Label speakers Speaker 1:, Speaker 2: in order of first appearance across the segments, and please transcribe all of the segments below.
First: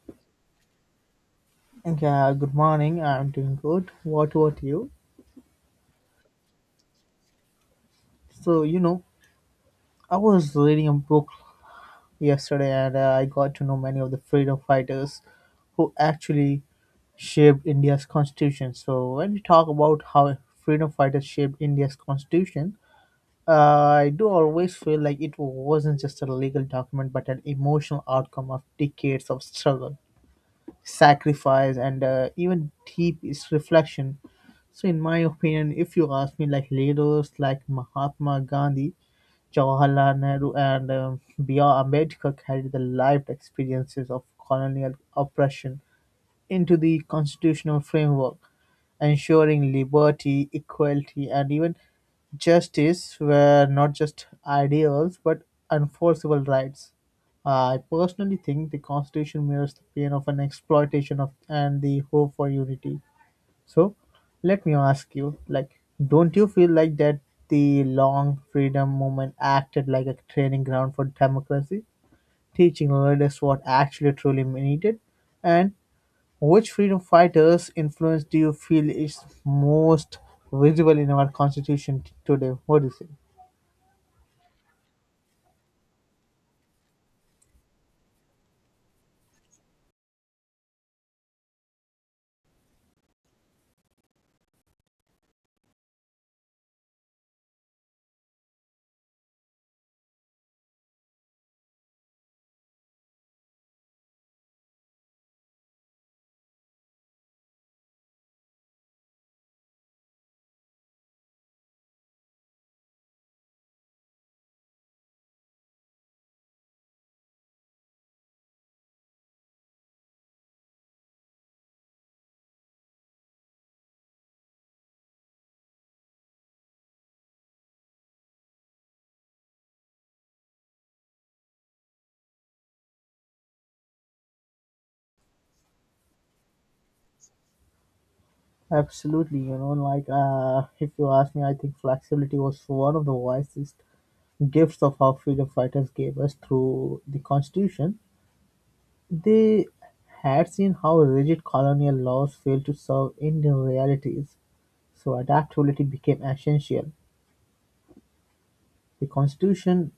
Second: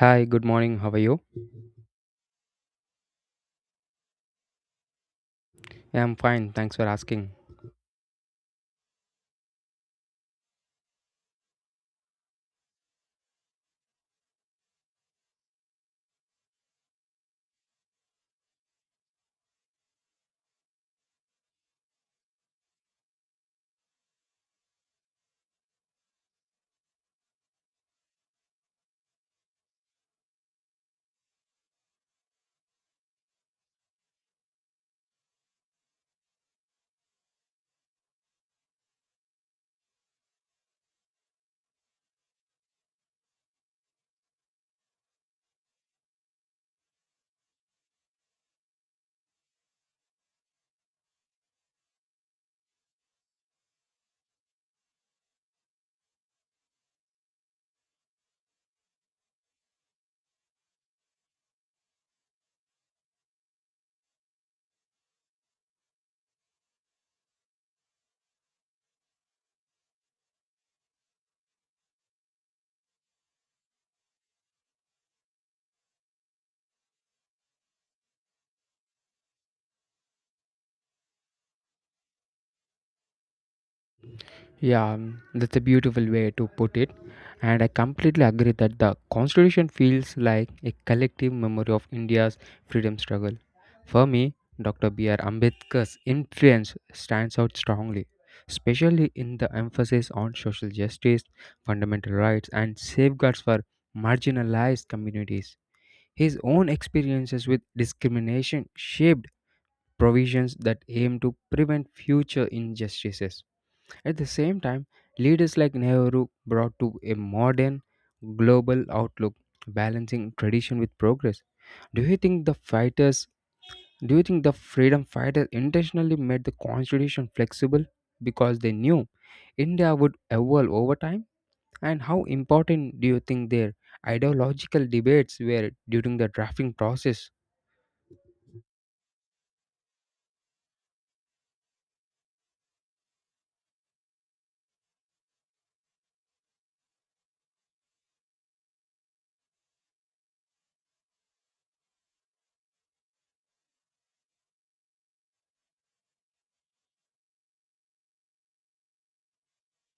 Speaker 1: Hi, good morning. How are you?
Speaker 2: Yeah, good morning. I'm doing good. What about you?
Speaker 1: Yeah, I'm fine. Thanks for asking.
Speaker 2: So, you know, I was reading a book yesterday and I got to know many of the freedom fighters who actually shaped India's constitution. So, when we talk about how freedom fighters shaped India's constitution, I do always feel like it wasn't just a legal document but an emotional outcome of decades of struggle, sacrifice, and even deep is reflection. So in my opinion, if you ask me, like, leaders like Mahatma Gandhi, Jawaharlal Nehru, and B.R. Ambedkar carried the lived experiences of colonial oppression into the constitutional framework, ensuring liberty, equality, and even justice were not just ideals but enforceable rights. I personally think the Constitution mirrors the pain of an exploitation of and the hope for unity. So, let me ask you, like, don't you feel like that the long freedom movement acted like a training ground for democracy, teaching leaders what actually truly needed, and which freedom fighters' influence do you feel is most visible in our constitution today? What do you say?
Speaker 1: Yeah, that's a beautiful way to put it. And I completely agree that the Constitution feels like a collective memory of India's freedom struggle. For me, Dr. B.R. Ambedkar's influence stands out strongly, especially in the emphasis on social justice, fundamental rights, and safeguards for marginalized communities. His own experiences with discrimination shaped provisions that aim to prevent future injustices. At the same time, leaders like Nehru brought to a modern global outlook, balancing tradition with progress. Do you think the fighters do you think the freedom fighters intentionally made the constitution flexible because they knew India would evolve over time? And how important do you think their ideological debates were during the drafting process?
Speaker 2: Absolutely, you know, like if you ask me, I think flexibility was one of the wisest gifts of our freedom fighters gave us through the constitution. They had seen how rigid colonial laws failed to serve Indian realities, so adaptability became essential. The constitution,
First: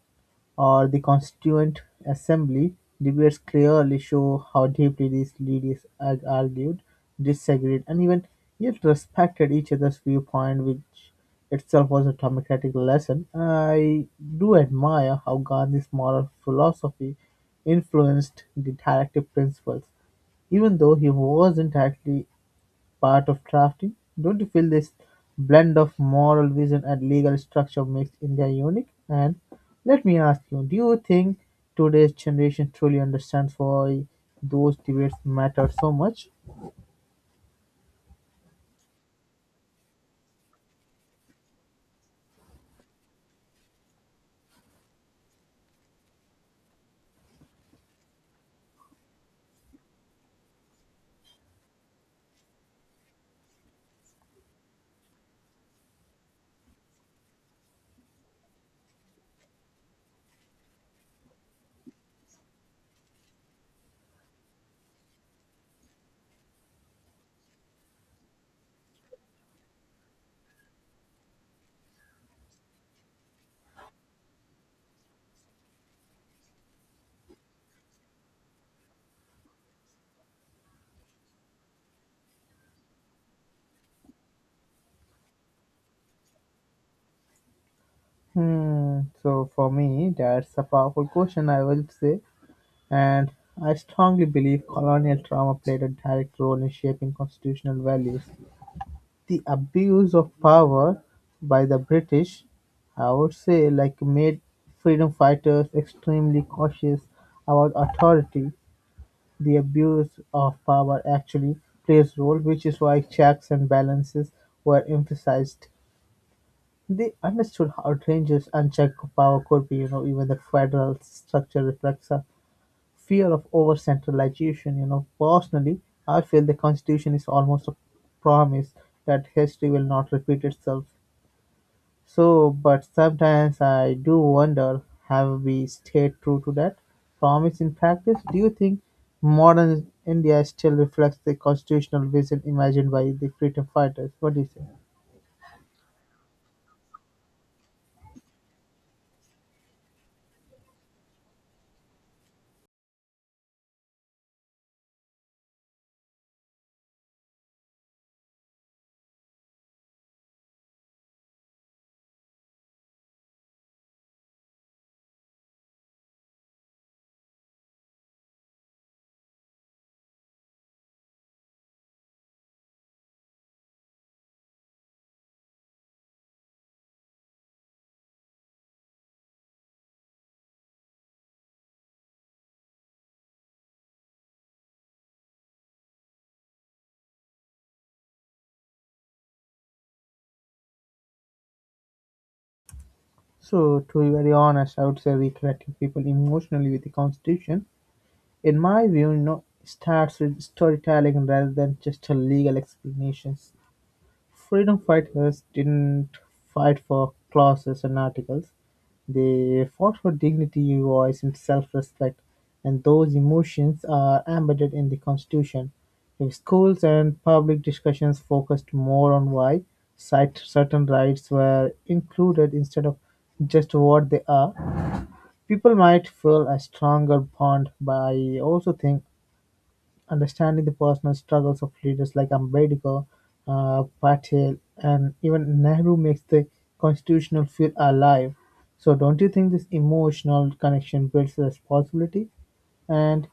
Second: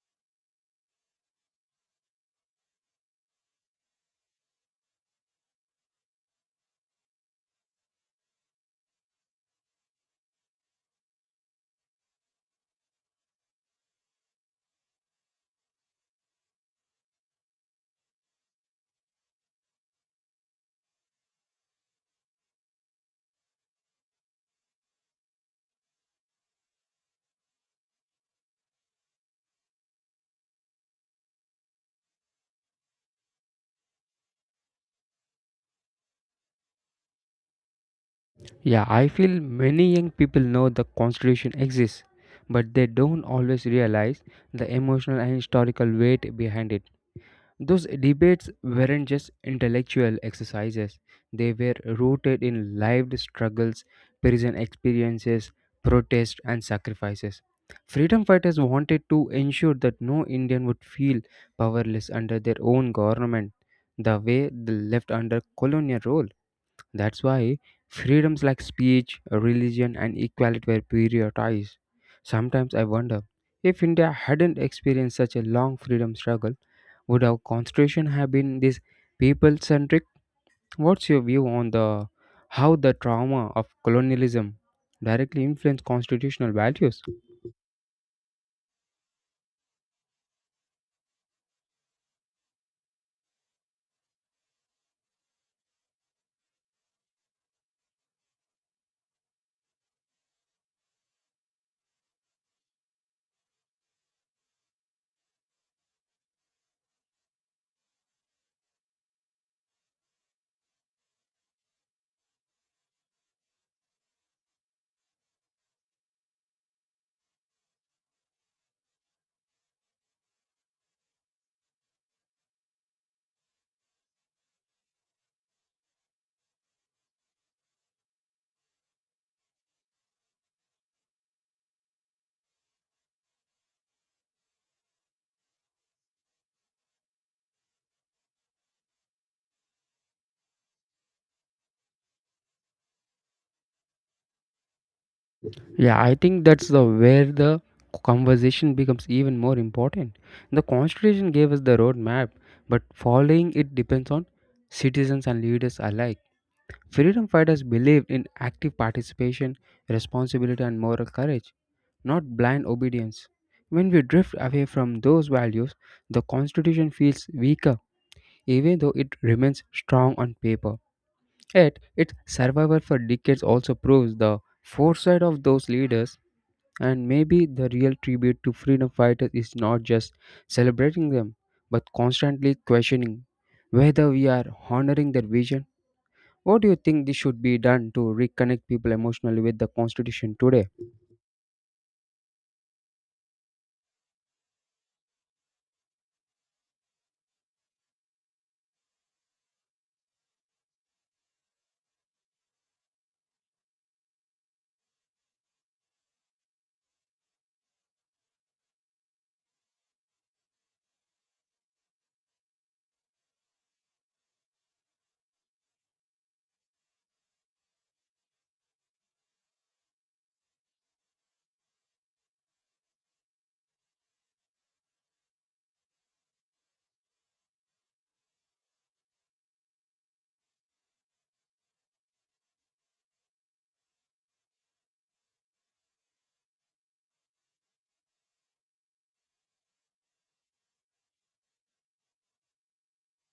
Speaker 2: or the Constituent Assembly, debates clearly show how deeply these leaders argued, disagreed, and even yet respected each other's viewpoint, which itself was a democratic lesson. I do admire how Gandhi's moral philosophy influenced the directive principles even though he wasn't actually part of drafting. Don't you feel this blend of moral vision and legal structure makes India unique? And let me ask you, do you think today's generation truly understands why those debates matter so much?
Speaker 1: Yeah, I feel many young people know the Constitution exists, but they don't always realize the emotional and historical weight behind it. Those debates weren't just intellectual exercises, they were rooted in lived struggles, prison experiences, protests, and sacrifices. Freedom fighters wanted to ensure that no Indian would feel powerless under their own government, the way they left under colonial rule. That's why freedoms like speech, religion, and equality were prioritized. Sometimes I wonder if India hadn't experienced such a long freedom struggle, would our constitution have been this people centric? What's your view on the how the trauma of colonialism directly influenced constitutional values?
Speaker 2: Hmm. So for me, that's a powerful question, I will say, and I strongly believe colonial trauma played a direct role in shaping constitutional values. The abuse of power by the British, I would say, like made freedom fighters extremely cautious about authority. The abuse of power actually plays a role, which is why checks and balances were emphasized. They understood how dangerous unchecked power could be. You know, even the federal structure reflects a fear of over centralization. You know, personally, I feel the Constitution is almost a promise that history will not repeat itself. So, but sometimes I do wonder, have we stayed true to that promise in practice? Do you think modern India still reflects the constitutional vision imagined by the freedom fighters? What do you say?
Speaker 1: Yeah, I think that's the where the conversation becomes even more important. The Constitution gave us the roadmap, but following it depends on citizens and leaders alike. Freedom fighters believed in active participation, responsibility, and moral courage, not blind obedience. When we drift away from those values, the Constitution feels weaker, even though it remains strong on paper. Yet, its survival for decades also proves the foresight of those leaders, and maybe the real tribute to freedom fighters is not just celebrating them, but constantly questioning whether we are honoring their vision. What do you think this should be done to reconnect people emotionally with the Constitution today?
Speaker 2: So, to be very honest, I would say reconnecting people emotionally with the constitution, in my view, no, starts with storytelling rather than just a legal explanations. Freedom fighters didn't fight for clauses and articles; they fought for dignity, voice, and self-respect, and those emotions are embedded in the Constitution. If schools and public discussions focused more on why cite certain rights were included instead of just what they are, people might feel a stronger bond. But I also think understanding the personal struggles of leaders like Ambedkar, Patel, and even Nehru makes the constitutional feel alive. So, don't you think this emotional connection builds responsibility? And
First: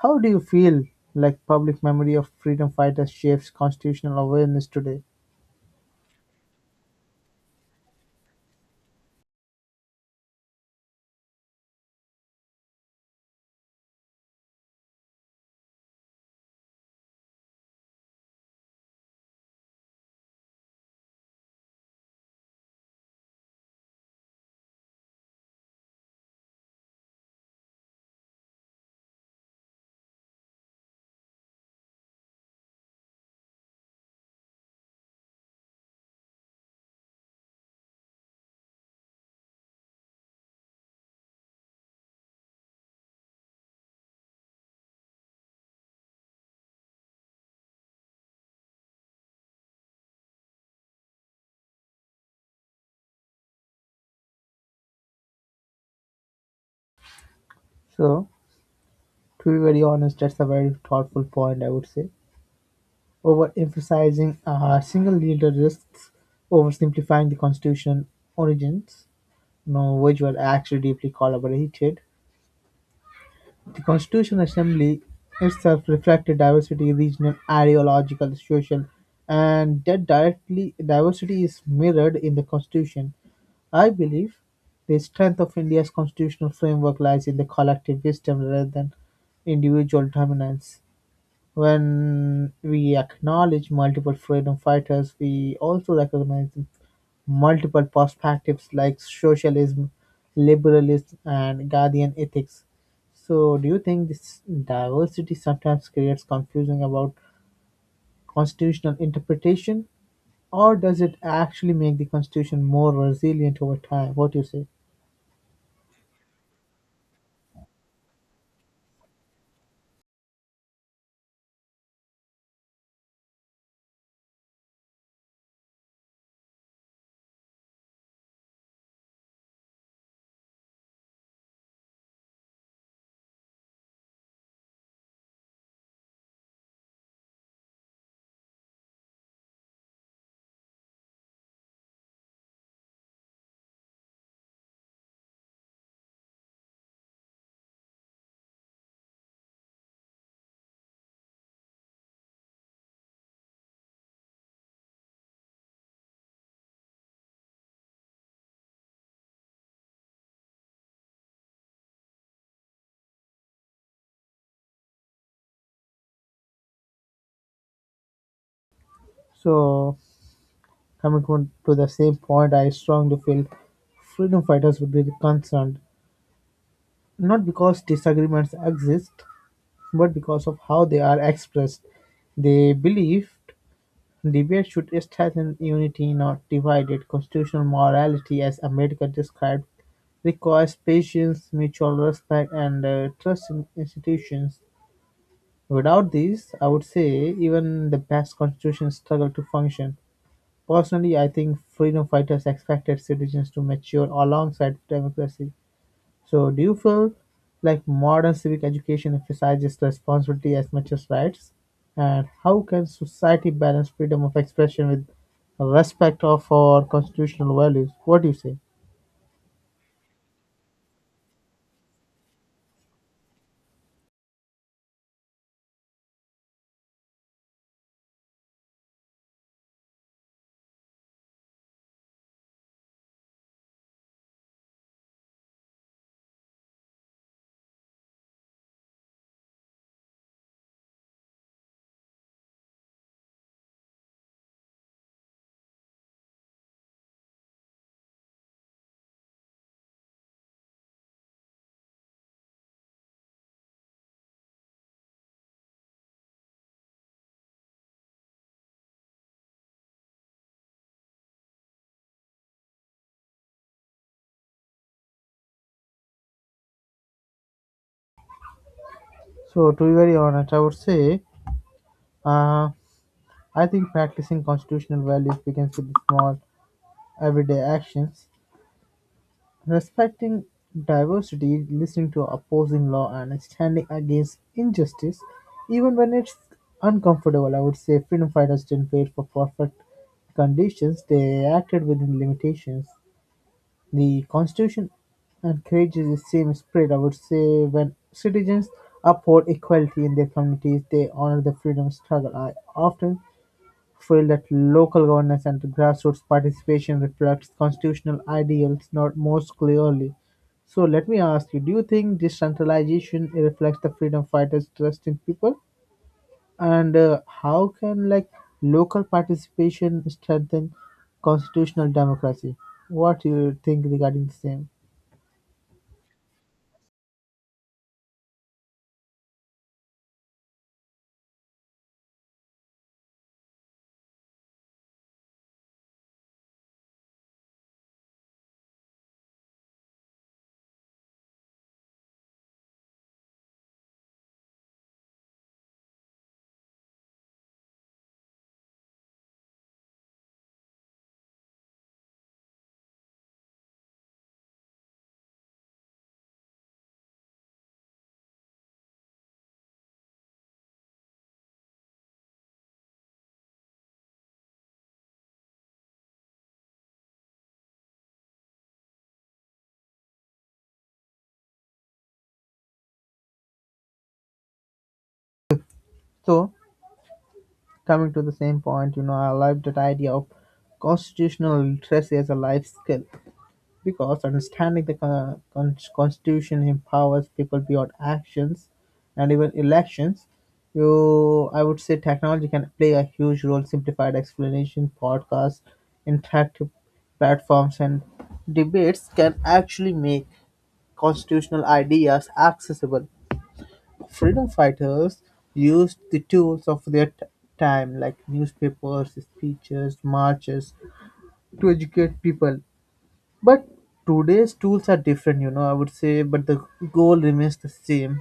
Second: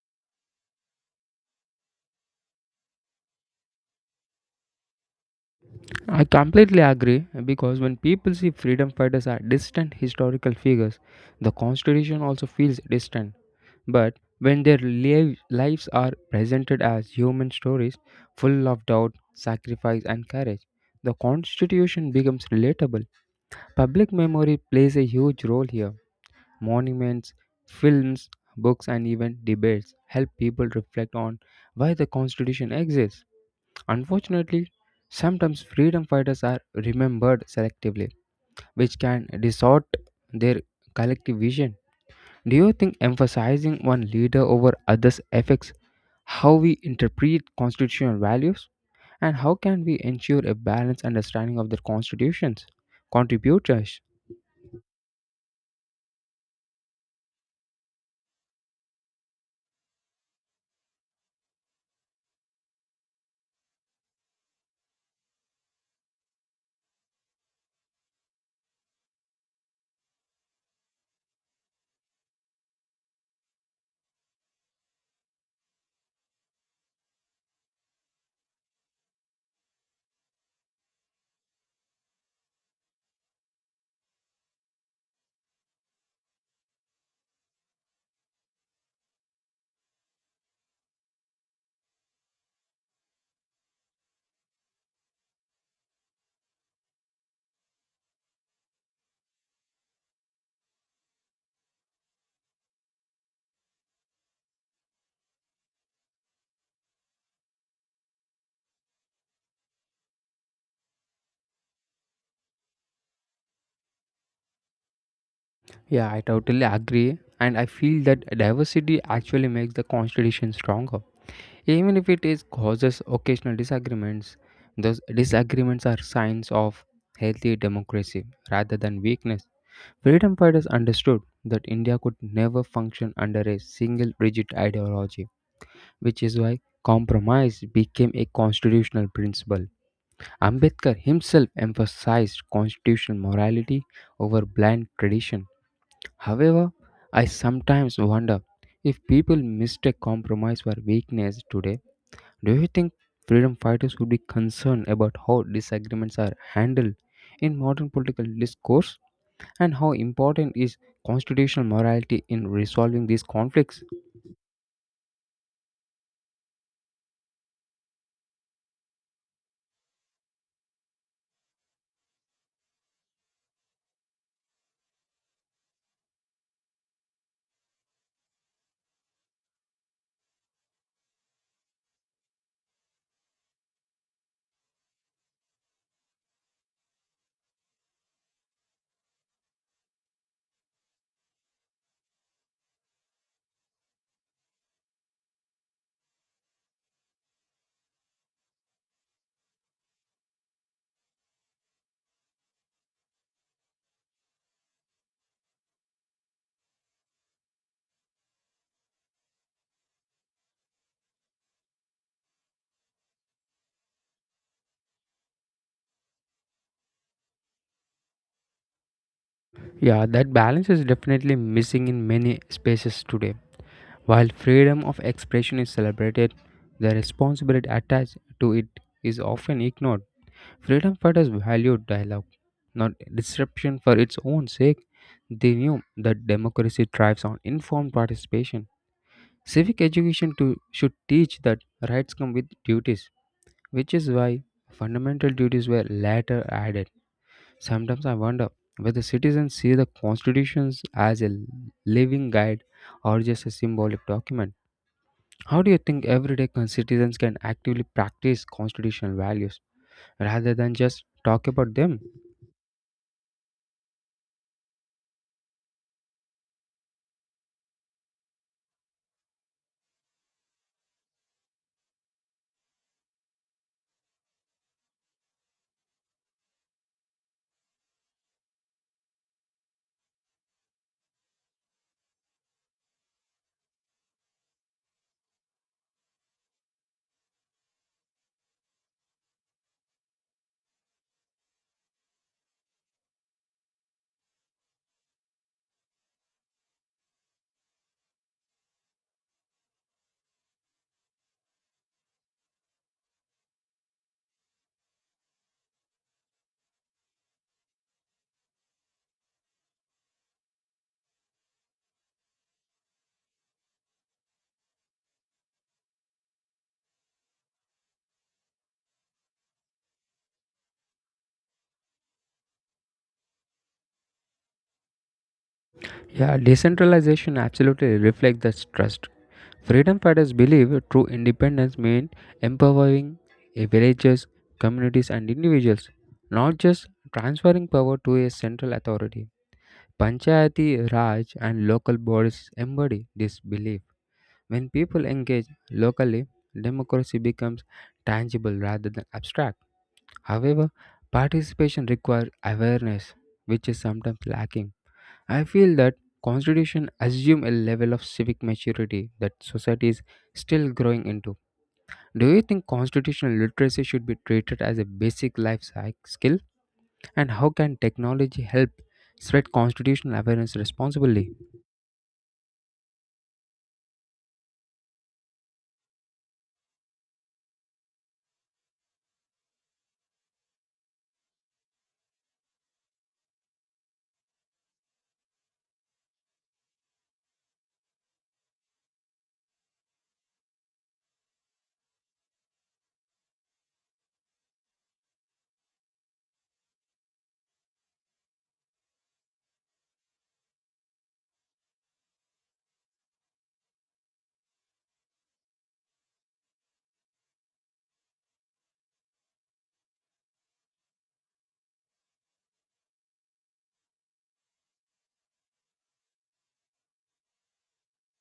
Speaker 2: how do you feel like public memory of freedom fighters shapes constitutional awareness today?
Speaker 1: I completely agree because when people see freedom fighters as distant historical figures, the constitution also feels distant. But when their lives are presented as human stories full of doubt, sacrifice, and courage, the constitution becomes relatable. Public memory plays a huge role here. Monuments, films, books, and even debates help people reflect on why the constitution exists. Unfortunately, sometimes freedom fighters are remembered selectively, which can distort their collective vision. Do you think emphasizing one leader over others affects how we interpret constitutional values? And how can we ensure a balanced understanding of their constitutions? Contributors.
Speaker 2: So, to be very honest, that's a very thoughtful point, I would say. Overemphasizing a single leader risks oversimplifying the constitution origins. No, which were actually deeply collaborated, the Constituent Assembly itself reflected diversity, regional, ideological, social, and that directly diversity is mirrored in the Constitution. I believe the strength of India's constitutional framework lies in the collective wisdom rather than individual dominance. When we acknowledge multiple freedom fighters, we also recognize multiple perspectives like socialism, liberalism, and guardian ethics. So, do you think this diversity sometimes creates confusion about constitutional interpretation, or does it actually make the constitution more resilient over time? What do you say?
Speaker 1: Yeah, I totally agree. And I feel that diversity actually makes the constitution stronger. Even if it is causes occasional disagreements, those disagreements are signs of healthy democracy rather than weakness. Freedom fighters understood that India could never function under a single rigid ideology, which is why compromise became a constitutional principle. Ambedkar himself emphasized constitutional morality over blind tradition. However, I sometimes wonder if people mistake compromise for weakness today. Do you think freedom fighters would be concerned about how disagreements are handled in modern political discourse, and how important is constitutional morality in resolving these conflicts?
Speaker 2: So, coming on to the same point, I strongly feel freedom fighters would be concerned not because disagreements exist, but because of how they are expressed. They believed debate should strengthen unity, not divide it. Constitutional morality, as America described, requires patience, mutual respect, and trust in institutions. Without these, I would say even the best constitutions struggle to function. Personally, I think freedom fighters expected citizens to mature alongside democracy. So, do you feel like modern civic education emphasizes responsibility as much as rights? And how can society balance freedom of expression with respect of our constitutional values? What do you say?
Speaker 1: Yeah, that balance is definitely missing in many spaces today. While freedom of expression is celebrated, the responsibility attached to it is often ignored. Freedom fighters valued dialogue, not disruption for its own sake. They knew that democracy thrives on informed participation. Civic education too should teach that rights come with duties, which is why fundamental duties were later added. Sometimes I wonder whether citizens see the constitutions as a living guide or just a symbolic document. How do you think everyday citizens can actively practice constitutional values rather than just talk about them?
Speaker 2: So, to be very honest, I would say uh, I think practicing constitutional values begins with small everyday actions: respecting diversity, listening to opposing law, and standing against injustice, even when it's uncomfortable. I would say freedom fighters didn't wait for perfect conditions, they acted within limitations. The Constitution encourages the same spirit. I would say when citizens uphold equality in their communities, they honor the freedom struggle. I often feel that local governance and grassroots participation reflects constitutional ideals not most clearly. So let me ask you, do you think decentralization reflects the freedom fighters' trust in people? And how can, like, local participation strengthen constitutional democracy? What do you think regarding the same?
Speaker 1: Yeah, decentralization absolutely reflects this trust. Freedom fighters believe true independence means empowering a villages, communities, and individuals, not just transferring power to a central authority. Panchayati Raj and local bodies embody this belief. When people engage locally, democracy becomes tangible rather than abstract. However, participation requires awareness, which is sometimes lacking. I feel that constitution assume a level of civic maturity that society is still growing into. Do you think constitutional literacy should be treated as a basic life skill, and how can technology help spread constitutional awareness responsibly?
Speaker 2: So coming to the same point, you know, I like that idea of constitutional literacy as a life skill, because understanding the Constitution empowers people beyond actions and even elections. You, I would say, technology can play a huge role. Simplified explanation, podcasts, interactive platforms, and debates can actually make constitutional ideas accessible. Freedom fighters used the tools of their time, like newspapers, speeches, marches, to educate people, but today's tools are different, you know, I would say, but the goal remains the same.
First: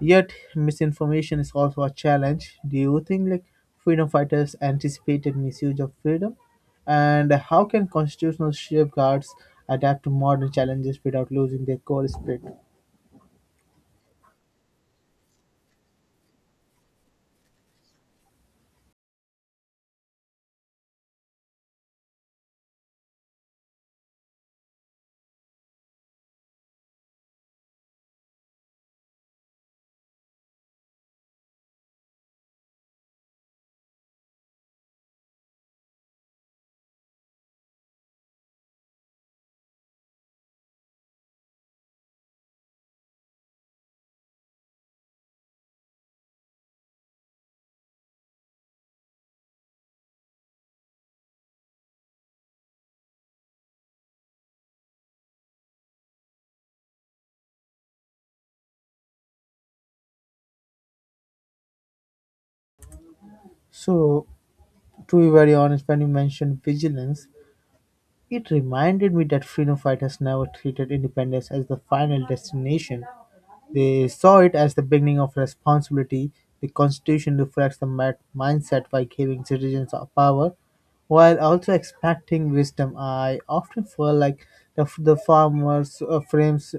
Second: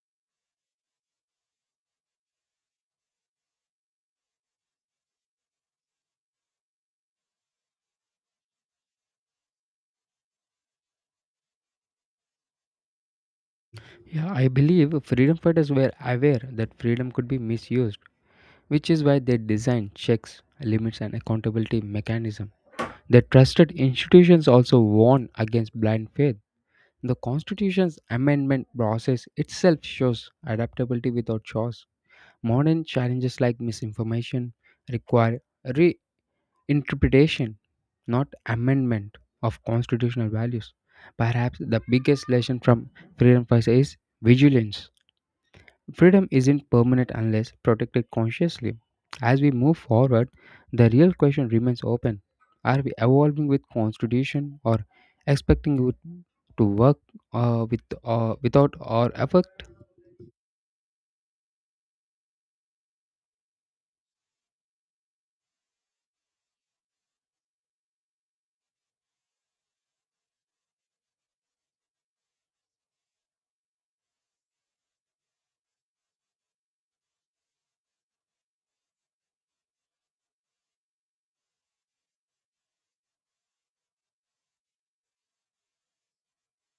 Speaker 2: Yet, misinformation is also a challenge. Do you think, like, freedom fighters anticipated misuse of freedom? And how can constitutional safeguards adapt to modern challenges without losing their core spirit?
Speaker 1: Yeah, I believe freedom fighters were aware that freedom could be misused, which is why they designed checks, limits and accountability mechanism. The trusted institutions also warn against blind faith. The Constitution's amendment process itself shows adaptability without chores. Modern challenges like misinformation require reinterpretation, not amendment of constitutional values. Perhaps the biggest lesson from Freedom Fights is vigilance. Freedom isn't permanent unless protected consciously. As we move forward, the real question remains open. Are we evolving with constitution or expecting it to work, with without our effort?
Speaker 2: So, to be very honest, when you mentioned vigilance, it reminded me that freedom fighters never treated independence as the final destination. They saw it as the beginning of responsibility. The Constitution reflects the mindset by giving citizens of power while also expecting wisdom. I often feel like the farmers' frames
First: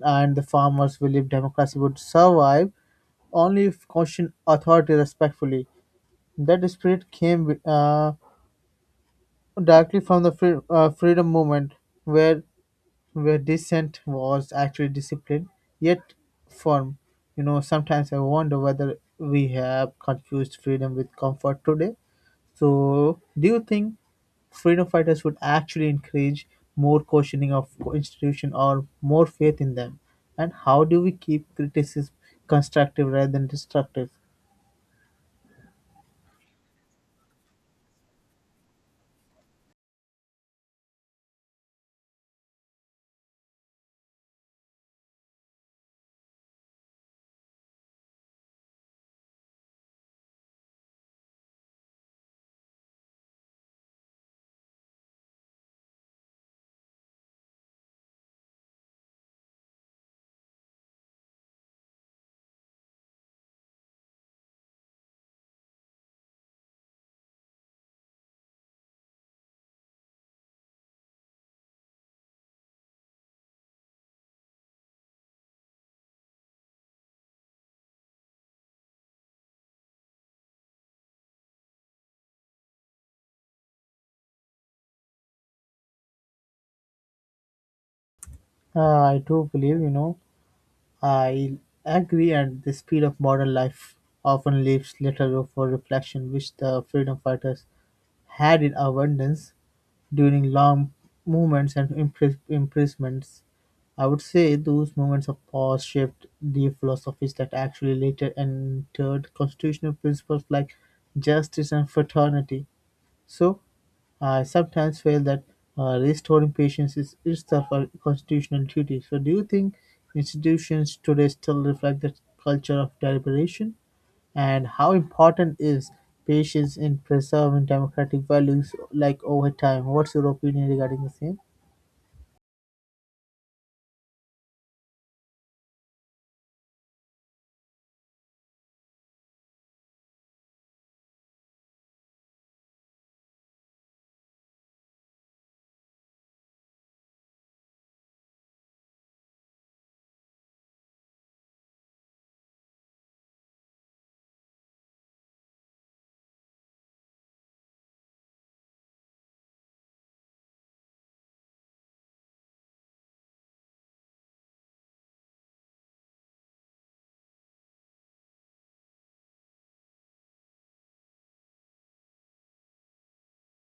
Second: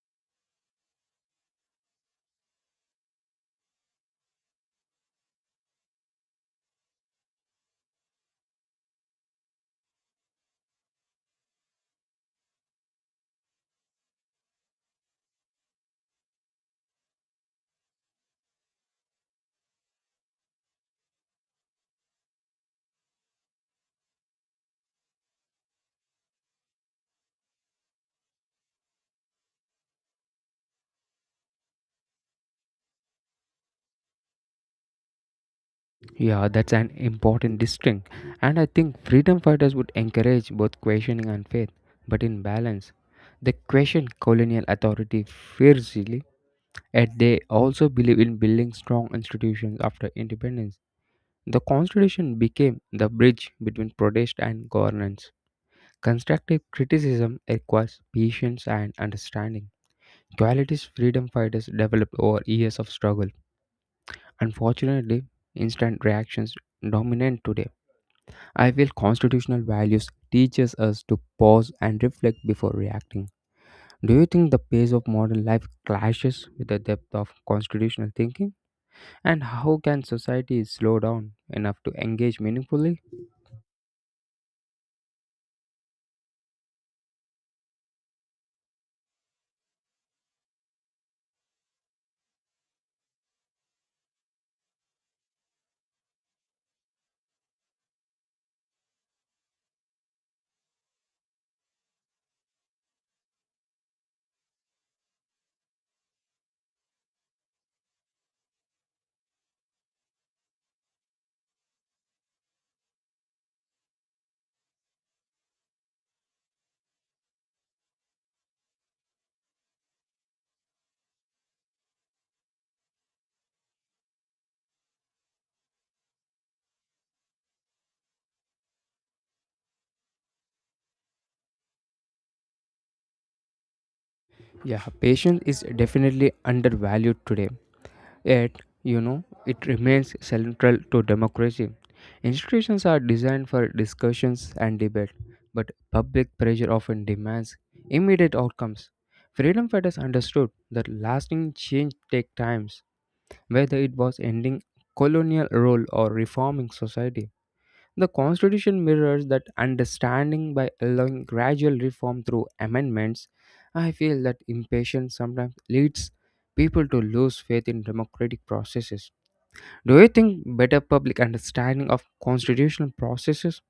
Speaker 2: and the farmers believe democracy would survive only if caution authority respectfully. That spirit came directly from the freedom movement, where dissent was actually disciplined, yet firm. You know, sometimes I wonder whether we have confused freedom with comfort today. So, do you think freedom fighters would actually encourage more questioning of institution or more faith in them? And how do we keep criticism constructive rather than destructive?
Speaker 1: Yeah, that's an important distinction. And I think freedom fighters would encourage both questioning and faith, but in balance. They question colonial authority fiercely, yet they also believe in building strong institutions after independence. The Constitution became the bridge between protest and governance. Constructive criticism requires patience and understanding, qualities freedom fighters developed over years of struggle. Unfortunately, instant reactions dominate today. I feel constitutional values teaches us to pause and reflect before reacting. Do you think the pace of modern life clashes with the depth of constitutional thinking? And how can society slow down enough to engage meaningfully?
Speaker 2: I do believe, you know, I agree, and the speed of modern life often leaves little room for reflection, which the freedom fighters had in abundance during long movements and imprisonments. I would say those moments of pause shaped the philosophies that actually later entered constitutional principles like justice and fraternity. So, I sometimes feel that restoring patience is itself a constitutional duty. So, do you think institutions today still reflect that culture of deliberation? And how important is patience in preserving democratic values like over time? What's your opinion regarding the same?
Speaker 1: Yeah, patience is definitely undervalued today. Yet, you know, it remains central to democracy. Institutions are designed for discussions and debate, but public pressure often demands immediate outcomes. Freedom fighters understood that lasting change takes time, whether it was ending colonial rule or reforming society. The Constitution mirrors that understanding by allowing gradual reform through amendments. I feel that impatience sometimes leads people to lose faith in democratic processes. Do you think better public understanding of constitutional processes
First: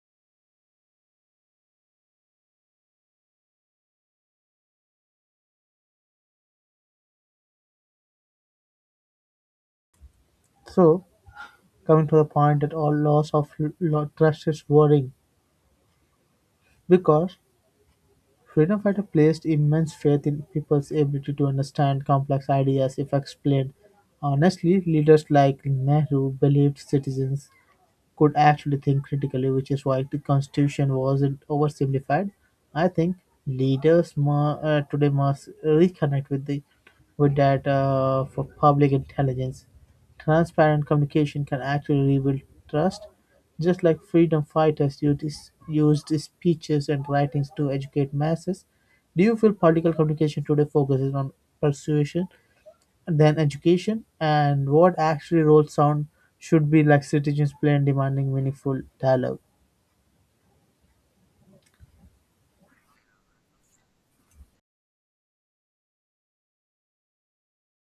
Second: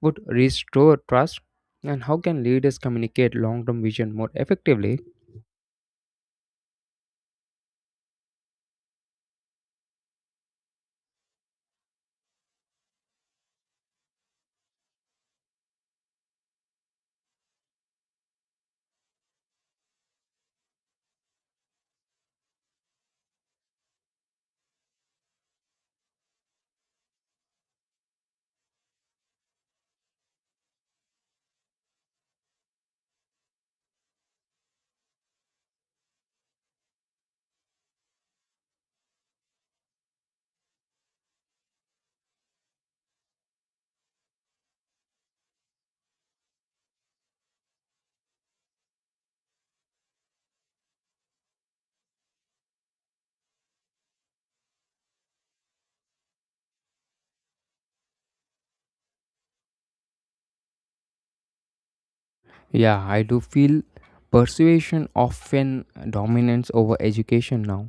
Speaker 1: would restore trust? And how can leaders communicate long term vision more effectively?
Speaker 2: So coming to the point that all loss of trust is worrying because freedom fighter placed immense faith in people's ability to understand complex ideas if explained honestly. Leaders like Nehru believed citizens could actually think critically, which is why the constitution wasn't oversimplified. I think leaders mu today must reconnect with the with that for public intelligence. Transparent communication can actually rebuild trust, just like freedom fighters used speeches and writings to educate masses. Do you feel political communication today focuses on persuasion then education, and what actually roles sound should be like citizens play in demanding meaningful dialogue?
Speaker 1: Yeah, I do feel persuasion often dominates over education now,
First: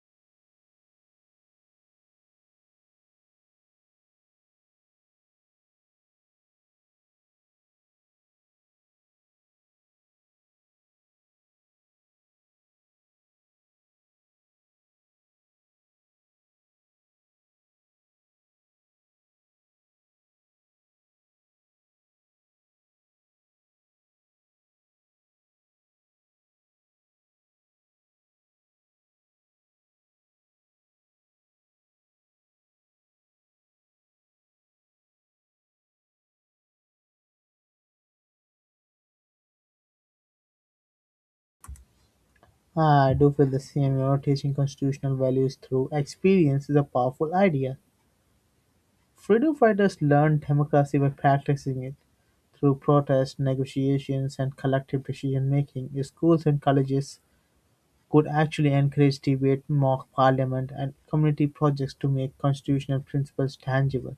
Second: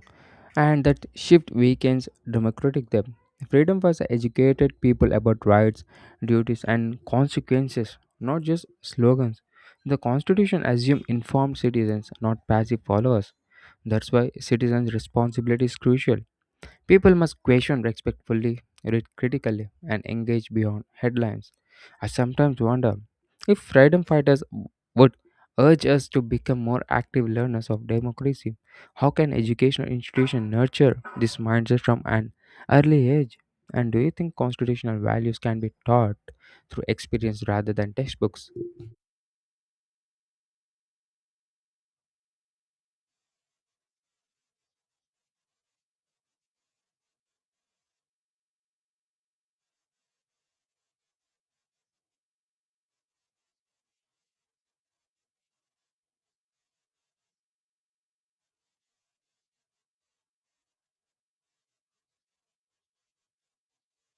Speaker 1: and that shift weakens democratic them. Freedom was educated people about rights, duties, and consequences, not just slogans. The Constitution assumed informed citizens, not passive followers. That's why citizens' responsibility is crucial. People must question respectfully, read critically, and engage beyond headlines. I sometimes wonder if freedom fighters would urge us to become more active learners of democracy. How can educational institutions nurture this mindset from an early age? And do you think constitutional values can be taught through experience rather than textbooks?
Speaker 2: I do feel the same, you know, teaching constitutional values through experience is a powerful idea. Freedom fighters learned democracy by practicing it through protests, negotiations, and collective decision making. Schools and colleges could actually encourage debate, mock parliament, and community projects to make constitutional principles tangible.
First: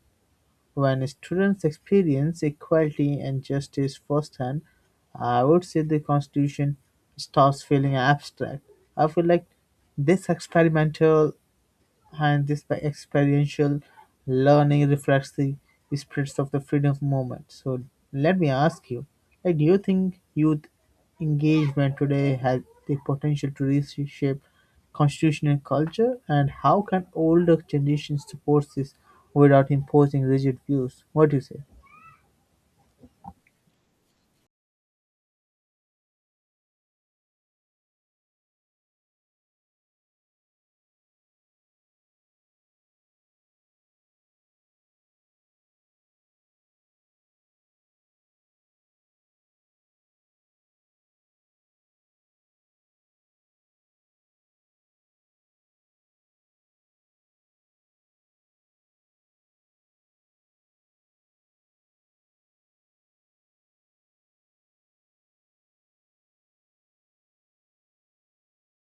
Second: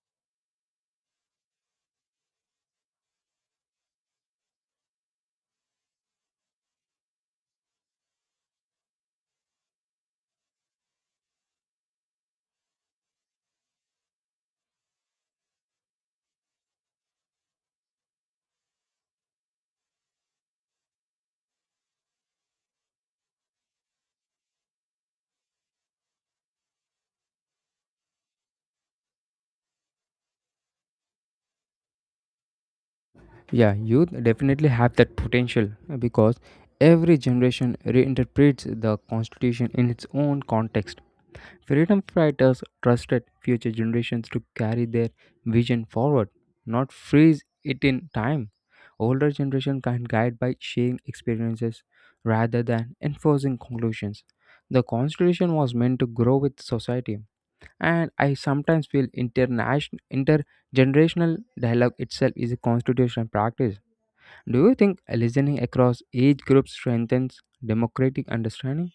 Speaker 2: When students experience equality and justice firsthand, I would say the Constitution stops feeling abstract. I feel like this experimental and this by experiential learning reflects the spirits of the freedom movement. So let me ask you, like, do you think youth engagement today has the potential to reshape constitutional culture, and how can older generations support this without imposing rigid views? What do you say?
Speaker 1: Yeah, youth definitely have that potential because every generation reinterprets the constitution in its own context. Freedom fighters trusted future generations to carry their vision forward, not freeze it in time. Older generation can guide by sharing experiences rather than enforcing conclusions. The constitution was meant to grow with society, and I sometimes feel international intergenerational dialogue itself is a constitutional practice. Do you think listening across age groups strengthens democratic understanding?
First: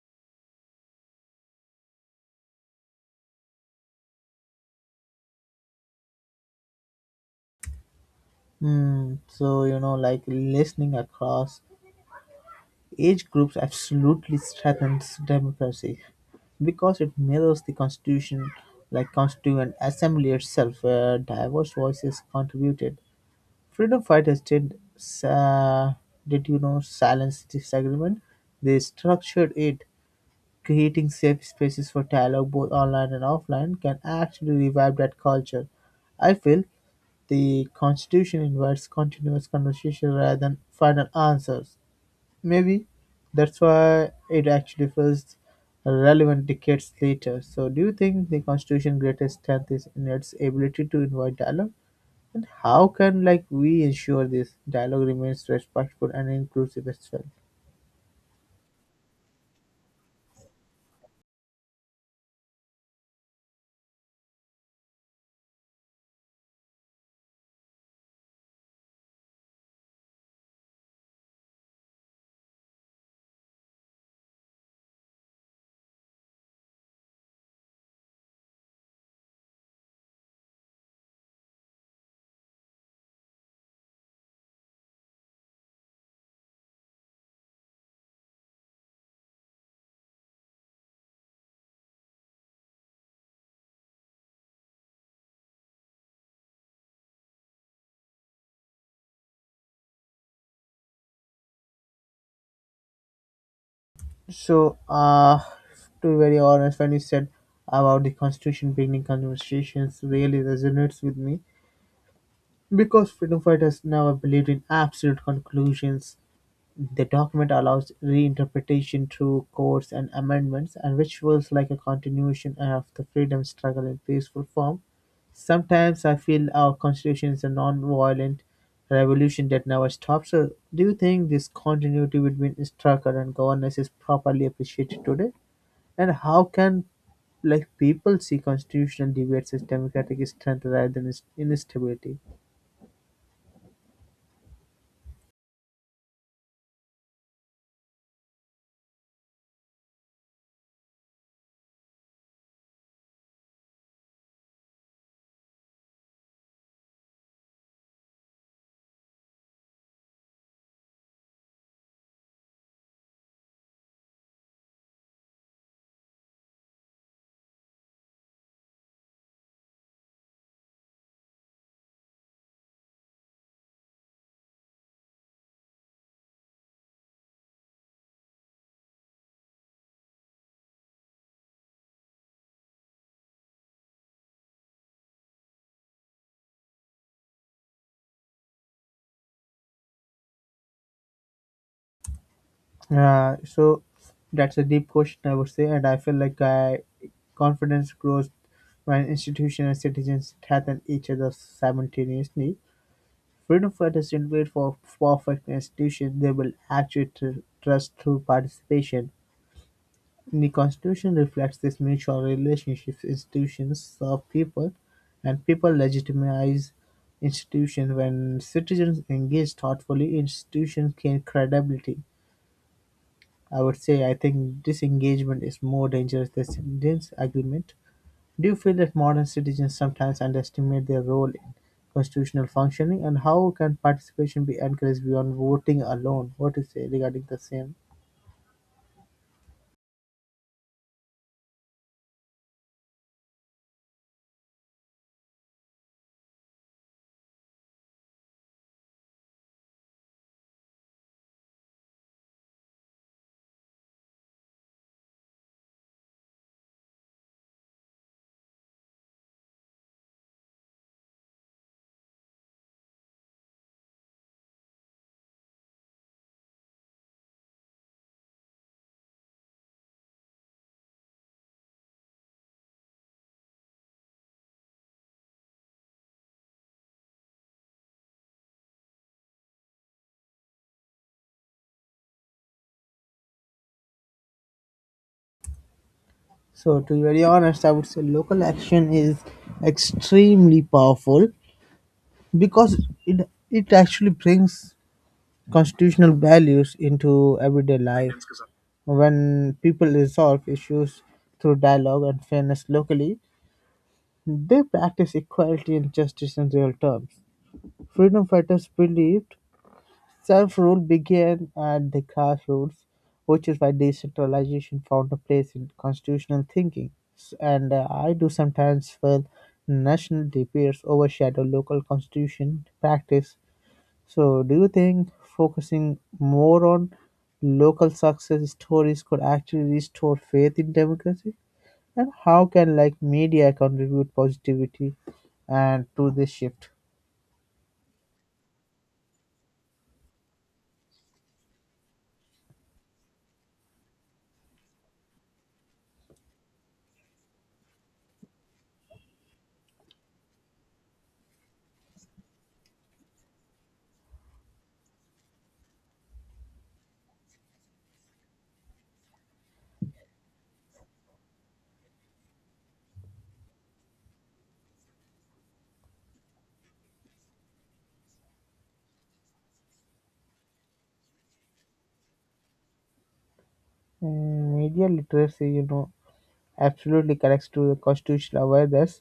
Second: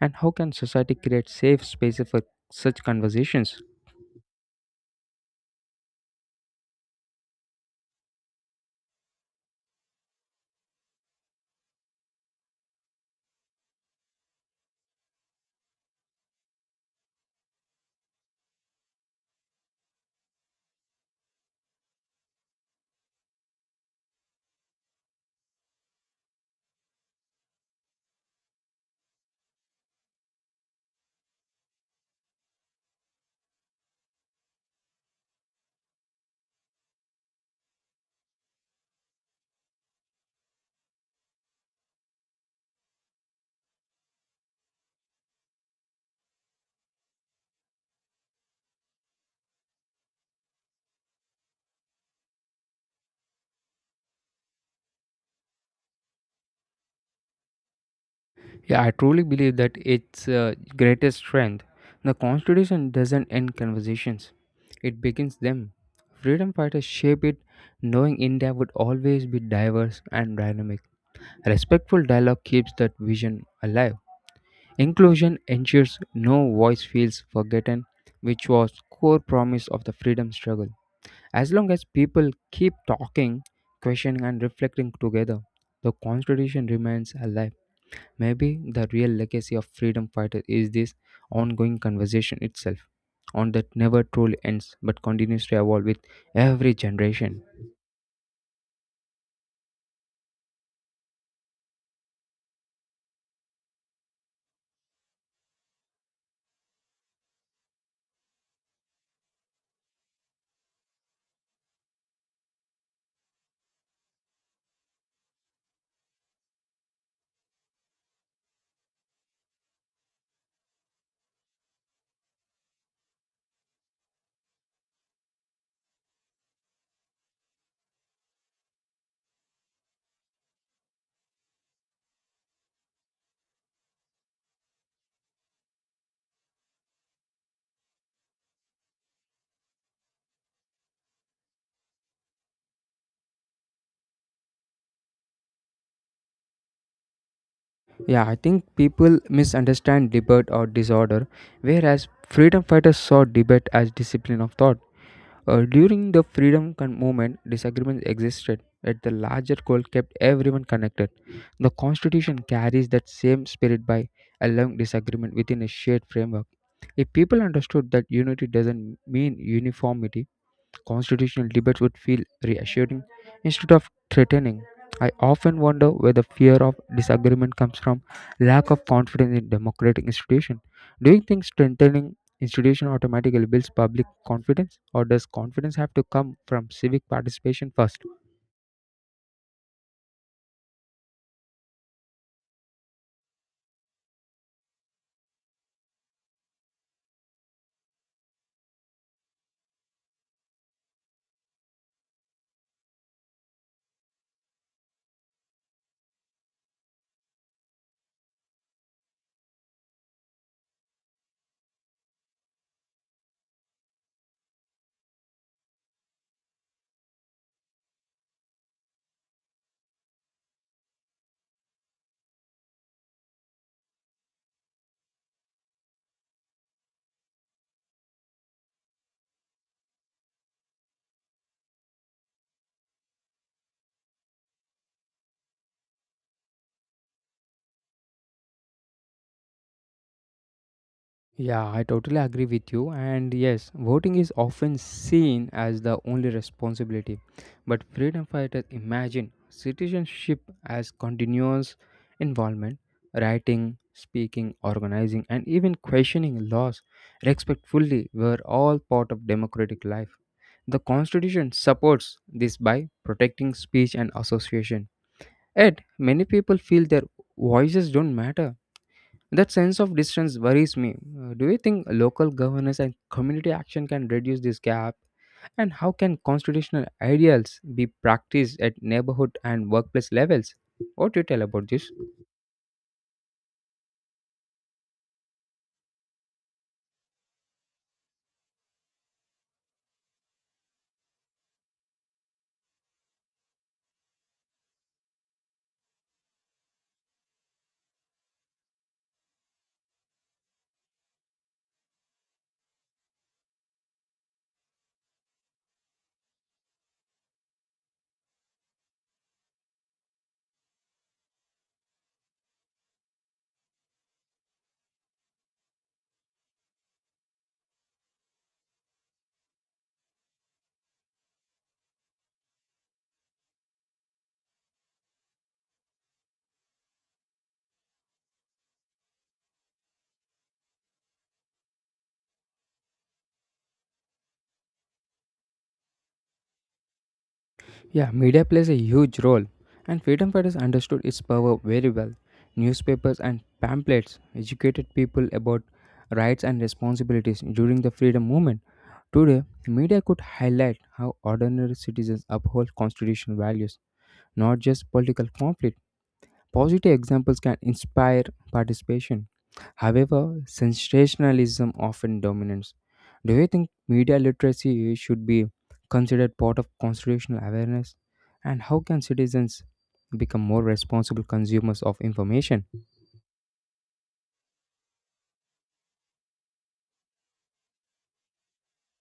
Speaker 1: And how can society create safe spaces for such conversations?
Speaker 2: Hmm. So you know, like, listening across age groups absolutely strengthens democracy because it mirrors the constitution like constituent assembly itself where diverse voices contributed. Freedom fighters did uh, did, you know, silence disagreement, they structured it. Creating safe spaces for dialogue both online and offline can actually revive that culture. I feel the constitution invites continuous conversation rather than final answers. Maybe that's why it actually feels relevant decades later. So, do you think the Constitution's greatest strength is in its ability to invite dialogue? And how can, like, we ensure this dialogue remains respectful and inclusive as well?
Speaker 1: Yeah, I truly believe that its greatest strength. The Constitution doesn't end conversations, it begins them. Freedom fighters shape it, knowing India would always be diverse and dynamic. Respectful dialogue keeps that vision alive. Inclusion ensures no voice feels forgotten, which was core promise of the freedom struggle. As long as people keep talking, questioning, and reflecting together, the Constitution remains alive. Maybe the real legacy of freedom fighters is this ongoing conversation itself, on that never truly ends but continues to evolve with every generation.
Speaker 2: So, to be very honest, when you said about the Constitution beginning conversations, really resonates with me because freedom fighters never believed in absolute conclusions. The document allows reinterpretation through codes and amendments, and which feels like a continuation of the freedom struggle in peaceful form. Sometimes I feel our constitution is a non-violent revolution that never stops. So, do you think this continuity between struggle and governance is properly appreciated today? And how can, like, people see constitutional debates as democratic strength rather than instability?
Speaker 1: Yeah, I think people misunderstand debate or disorder, whereas freedom fighters saw debate as discipline of thought. During the freedom movement, disagreements existed at the larger goal kept everyone connected. The constitution carries that same spirit by allowing disagreement within a shared framework. If people understood that unity doesn't mean uniformity, constitutional debates would feel reassuring instead of threatening. I often wonder where the fear of disagreement comes from lack of confidence in democratic institutions. Do you think strengthening institution automatically builds public confidence, or does confidence have to come from civic participation first?
Speaker 2: Yeah, so that's a deep question, I would say, and I feel like I confidence grows when institutions and citizens threaten each other simultaneously. Freedom fighters didn't wait for perfect institutions; they will actuate trust through participation. The Constitution reflects this mutual relationship. Institutions serve people, and people legitimize institutions. When citizens engage thoughtfully, institutions gain credibility. I would say I think disengagement is more dangerous than disagreement. Do you feel that modern citizens sometimes underestimate their role in constitutional functioning, and how can participation be encouraged beyond voting alone? What do you say regarding the same?
Speaker 1: Yeah, I totally agree with you. And yes, voting is often seen as the only responsibility. But freedom fighters imagine citizenship as continuous involvement, writing, speaking, organizing, and even questioning laws respectfully were all part of democratic life. The Constitution supports this by protecting speech and association. Yet, many people feel their voices don't matter, that sense of distance worries me. Do you think local governance and community action can reduce this gap? And how can constitutional ideals be practiced at neighborhood and workplace levels? What do you tell about this?
Speaker 2: So, to be very honest, I would say local action is extremely powerful because it actually brings constitutional values into everyday life. When people resolve issues through dialogue and fairness locally, they practice equality and justice in real terms. Freedom fighters believed self rule began at the grassroots, which is why decentralization found a place in constitutional thinking. S- And I do sometimes feel national debates overshadow local constitution practice. So, do you think focusing more on local success stories could actually restore faith in democracy? And how can, like, media contribute positivity and to this shift?
Speaker 1: Yeah, media plays a huge role, and freedom fighters understood its power very well. Newspapers and pamphlets educated people about rights and responsibilities during the freedom movement. Today, media could highlight how ordinary citizens uphold constitutional values, not just political conflict. Positive examples can inspire participation. However, sensationalism often dominates. Do you think media literacy should be considered part of constitutional awareness? And how can citizens become more responsible consumers of information?
Speaker 2: Mm, media literacy, you know, absolutely connects to the constitutional awareness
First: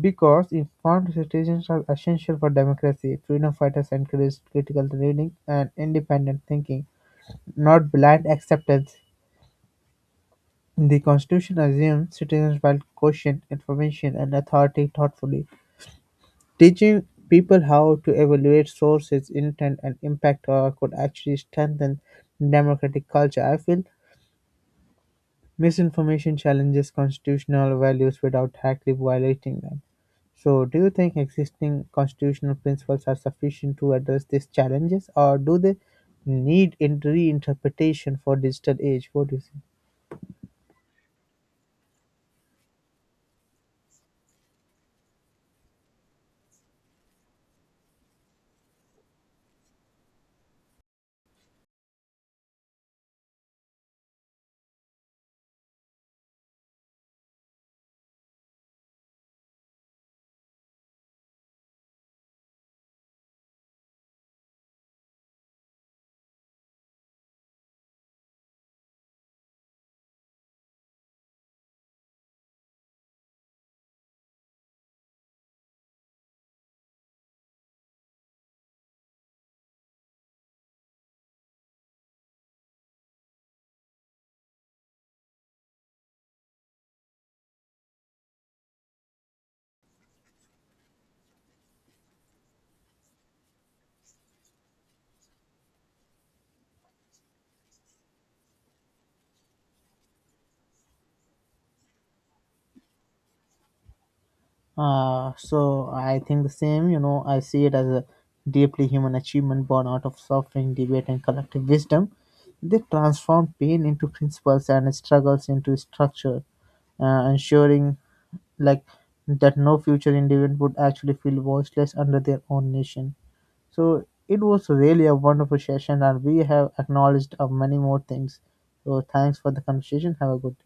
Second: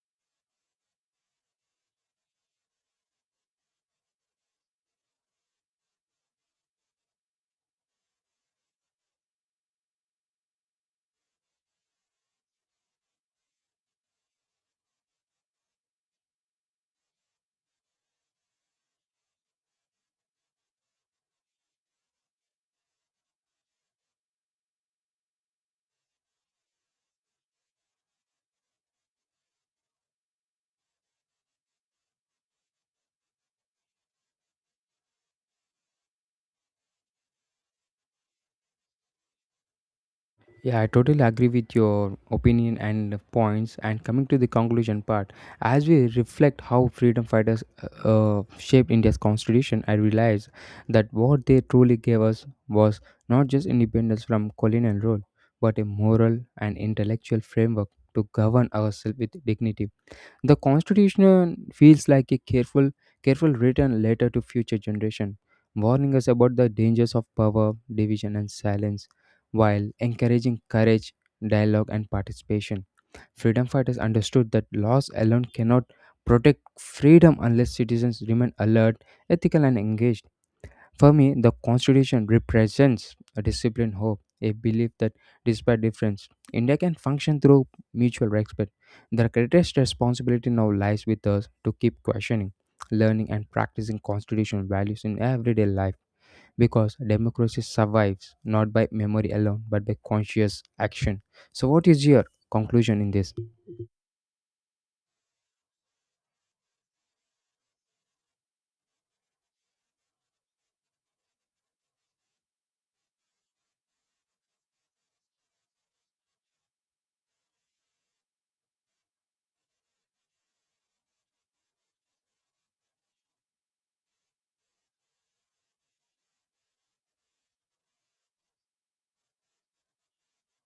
Speaker 2: because informed citizens are essential for democracy. Freedom fighters encouraged critical reading and independent thinking, not blind acceptance. The Constitution assumes citizens will question information and authority thoughtfully. Teaching people how to evaluate sources, intent, and impact could actually strengthen democratic culture. I feel misinformation challenges constitutional values without directly violating them. So, do you think existing constitutional principles are sufficient to address these challenges, or do they need reinterpretation for digital age? What do you think?
Speaker 1: Yeah, I totally agree with your opinion and points. And coming to the conclusion part, as we reflect how freedom fighters shaped India's constitution, I realize that what they truly gave us was not just independence from colonial rule, but a moral and intellectual framework to govern ourselves with dignity. The Constitution feels like a careful written letter to future generation, warning us about the dangers of power, division, and silence, while encouraging courage, dialogue, and participation. Freedom fighters understood that laws alone cannot protect freedom unless citizens remain alert, ethical, and engaged. For me, the Constitution represents a disciplined hope, a belief that despite difference, India can function through mutual respect. The greatest responsibility now lies with us to keep questioning, learning, and practicing constitutional values in everyday life because democracy survives not by memory alone but by conscious action. So, what is your conclusion in this?
Speaker 2: So I think the same, you know, I see it as a deeply human achievement born out of suffering, debate, and collective wisdom. They transform pain into principles and struggles into structure, ensuring like that no future individual would actually feel voiceless under their own nation. So it was really a wonderful session, and we have acknowledged many more things. So thanks for the conversation. Have a good day.